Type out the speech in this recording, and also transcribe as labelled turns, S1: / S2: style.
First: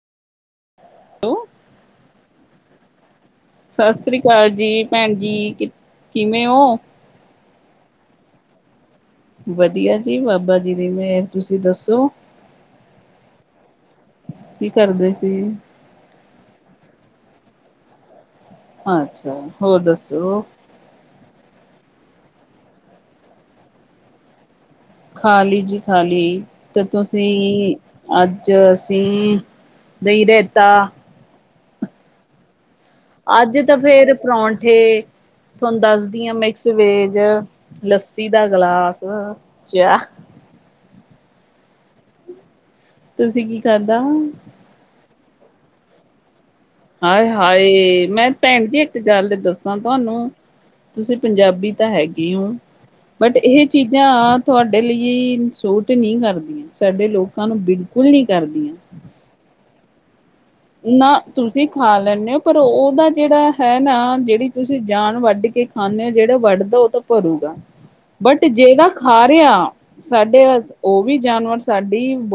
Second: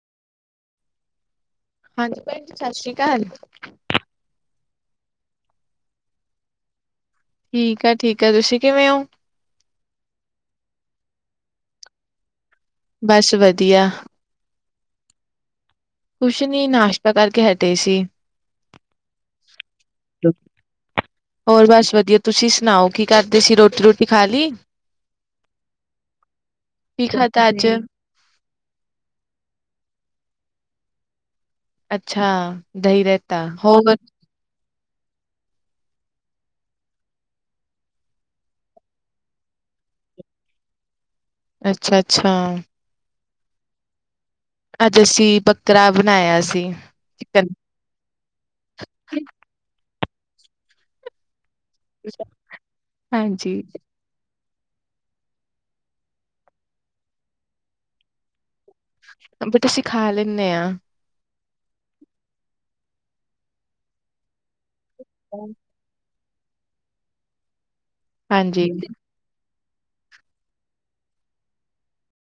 S1: Hello.
S2: ਹਾਂਜੀ ਭੈਣ ਜੀ, ਸਤਿ ਸ਼੍ਰੀ ਅਕਾਲ।
S1: ਸਤਿ ਸ੍ਰੀ ਅਕਾਲ ਜੀ ਭੈਣ ਜੀ, ਕਿਵੇਂ ਹੋ?
S2: ਠੀਕ ਆ-ਠੀਕ ਆ ਤੁਸੀਂ ਕਿਵੇਂ ਔ?
S1: ਵਧੀਆ ਜੀ, ਬਾਬਾ ਜੀ ਦੀ ਮਿਹਰ ਤੁਸੀਂ ਦੱਸੋ?
S2: ਬਸ ਵਧੀਆ਼।
S1: ਕੀ ਕਰਦੇ ਸੀ?
S2: ਕੁਛ ਨਹੀ, ਨਾਸ਼ਤਾ ਕਰਕੇ ਹਟੇ ਸੀ।
S1: ਅੱਛਾ ਹੋਰ ਦੱਸੋ?
S2: ਹੋਰ ਬਸ ਵਧੀਆ। ਤੁਸੀਂ ਸੁਣਾਓ ਕੀ ਕਰਦੇ ਸੀ? ਰੋਟੀ- ਰੋਟੀ ਖਾ ਲਈ।
S1: ਖਾਲੀ ਜੀ, ਖਾਲੀ ਤੇ
S2: ਕੀ ਖਾਧਾ ਅੱਜ
S1: ਤੁਸੀਂ ਅੱਜ ਅਸੀਂ ਦਹੀਂ ਰੇਤਾ।
S2: ਅੱਛਾ ਦਹੀਂ ਰਾਇਤਾ
S1: ਅੱਜ ਤਾਂ
S2: ਹੋਰ
S1: ਫੇਰ ਪਰੌਂਠੇ। ਤੁਹਾਨੂੰ ਦੱਸਦੀ ਹ ਮਿਕਸ ਵੇਜ ਲੱਸੀ ਦਾ ਗਲਾਸ ਚਾਹ
S2: ਅੱਛਾ-ਅੱਛਾ
S1: ਤੁਸੀਂ ਕੀ ਖਾਦਾ ਹੂੰਨ
S2: ਅੱਜ ਅਸੀ ਬੱਕਰਾ ਬਣਾਇਆ ਸੀ। ਚਿਕਨ
S1: ਹਾਏ-ਹਾਏ ਮੈਂ ਭੈਣ ਜੀ ਇੱਕ ਗੱਲ ਦੱਸਾਂ ਤੁਹਾਨੂੰ ਤੁਸੀਂ ਪੰਜਾਬੀ ਤਾਂ ਹੈਗੇ ਬਟ
S2: ਹਾਂਜੀ
S1: ਇਹ ਚੀਜ਼ਾਂ ਤੁਹਾਡੇ ਲਈ ਸੂਟ ਨਹੀਂ ਕਰਦੀਆਂ। ਸਾਡੇ ਲੋਕਾਂ ਨੂੰ ਬਿਲਕੁਲ ਨੀ ਕਰਦੀਆਂ।
S2: ਬਟ ਅਸੀਂ ਖਾ ਲੈਂਨੇ ਹਾਂ।
S1: ਨਾ ਤੁਸੀਂ ਖਾ ਲੈਂਦੇ ਹੋ ਪਰ ਉਹਦਾ ਜਿਹੜਾ ਹੈ ਨਾ ਜਿਹੜੀ ਤੁਸੀਂ ਜਾਨ ਵੱਢ ਕੇ ਖਾਨ ਜਿਹੜਾ ਵੱਢਦਾ ਉਹ ਤਾਂ ਭਰੂਗਾ ਬਟ
S2: ਹਾਂਜੀ
S1: ਜਿਹੜਾ ਹਾਰਿਆ ਸਾਡੇ ਉਹ ਵੀ ਜਾਨਵਰ ਸਾਡੀ ਬੋਡ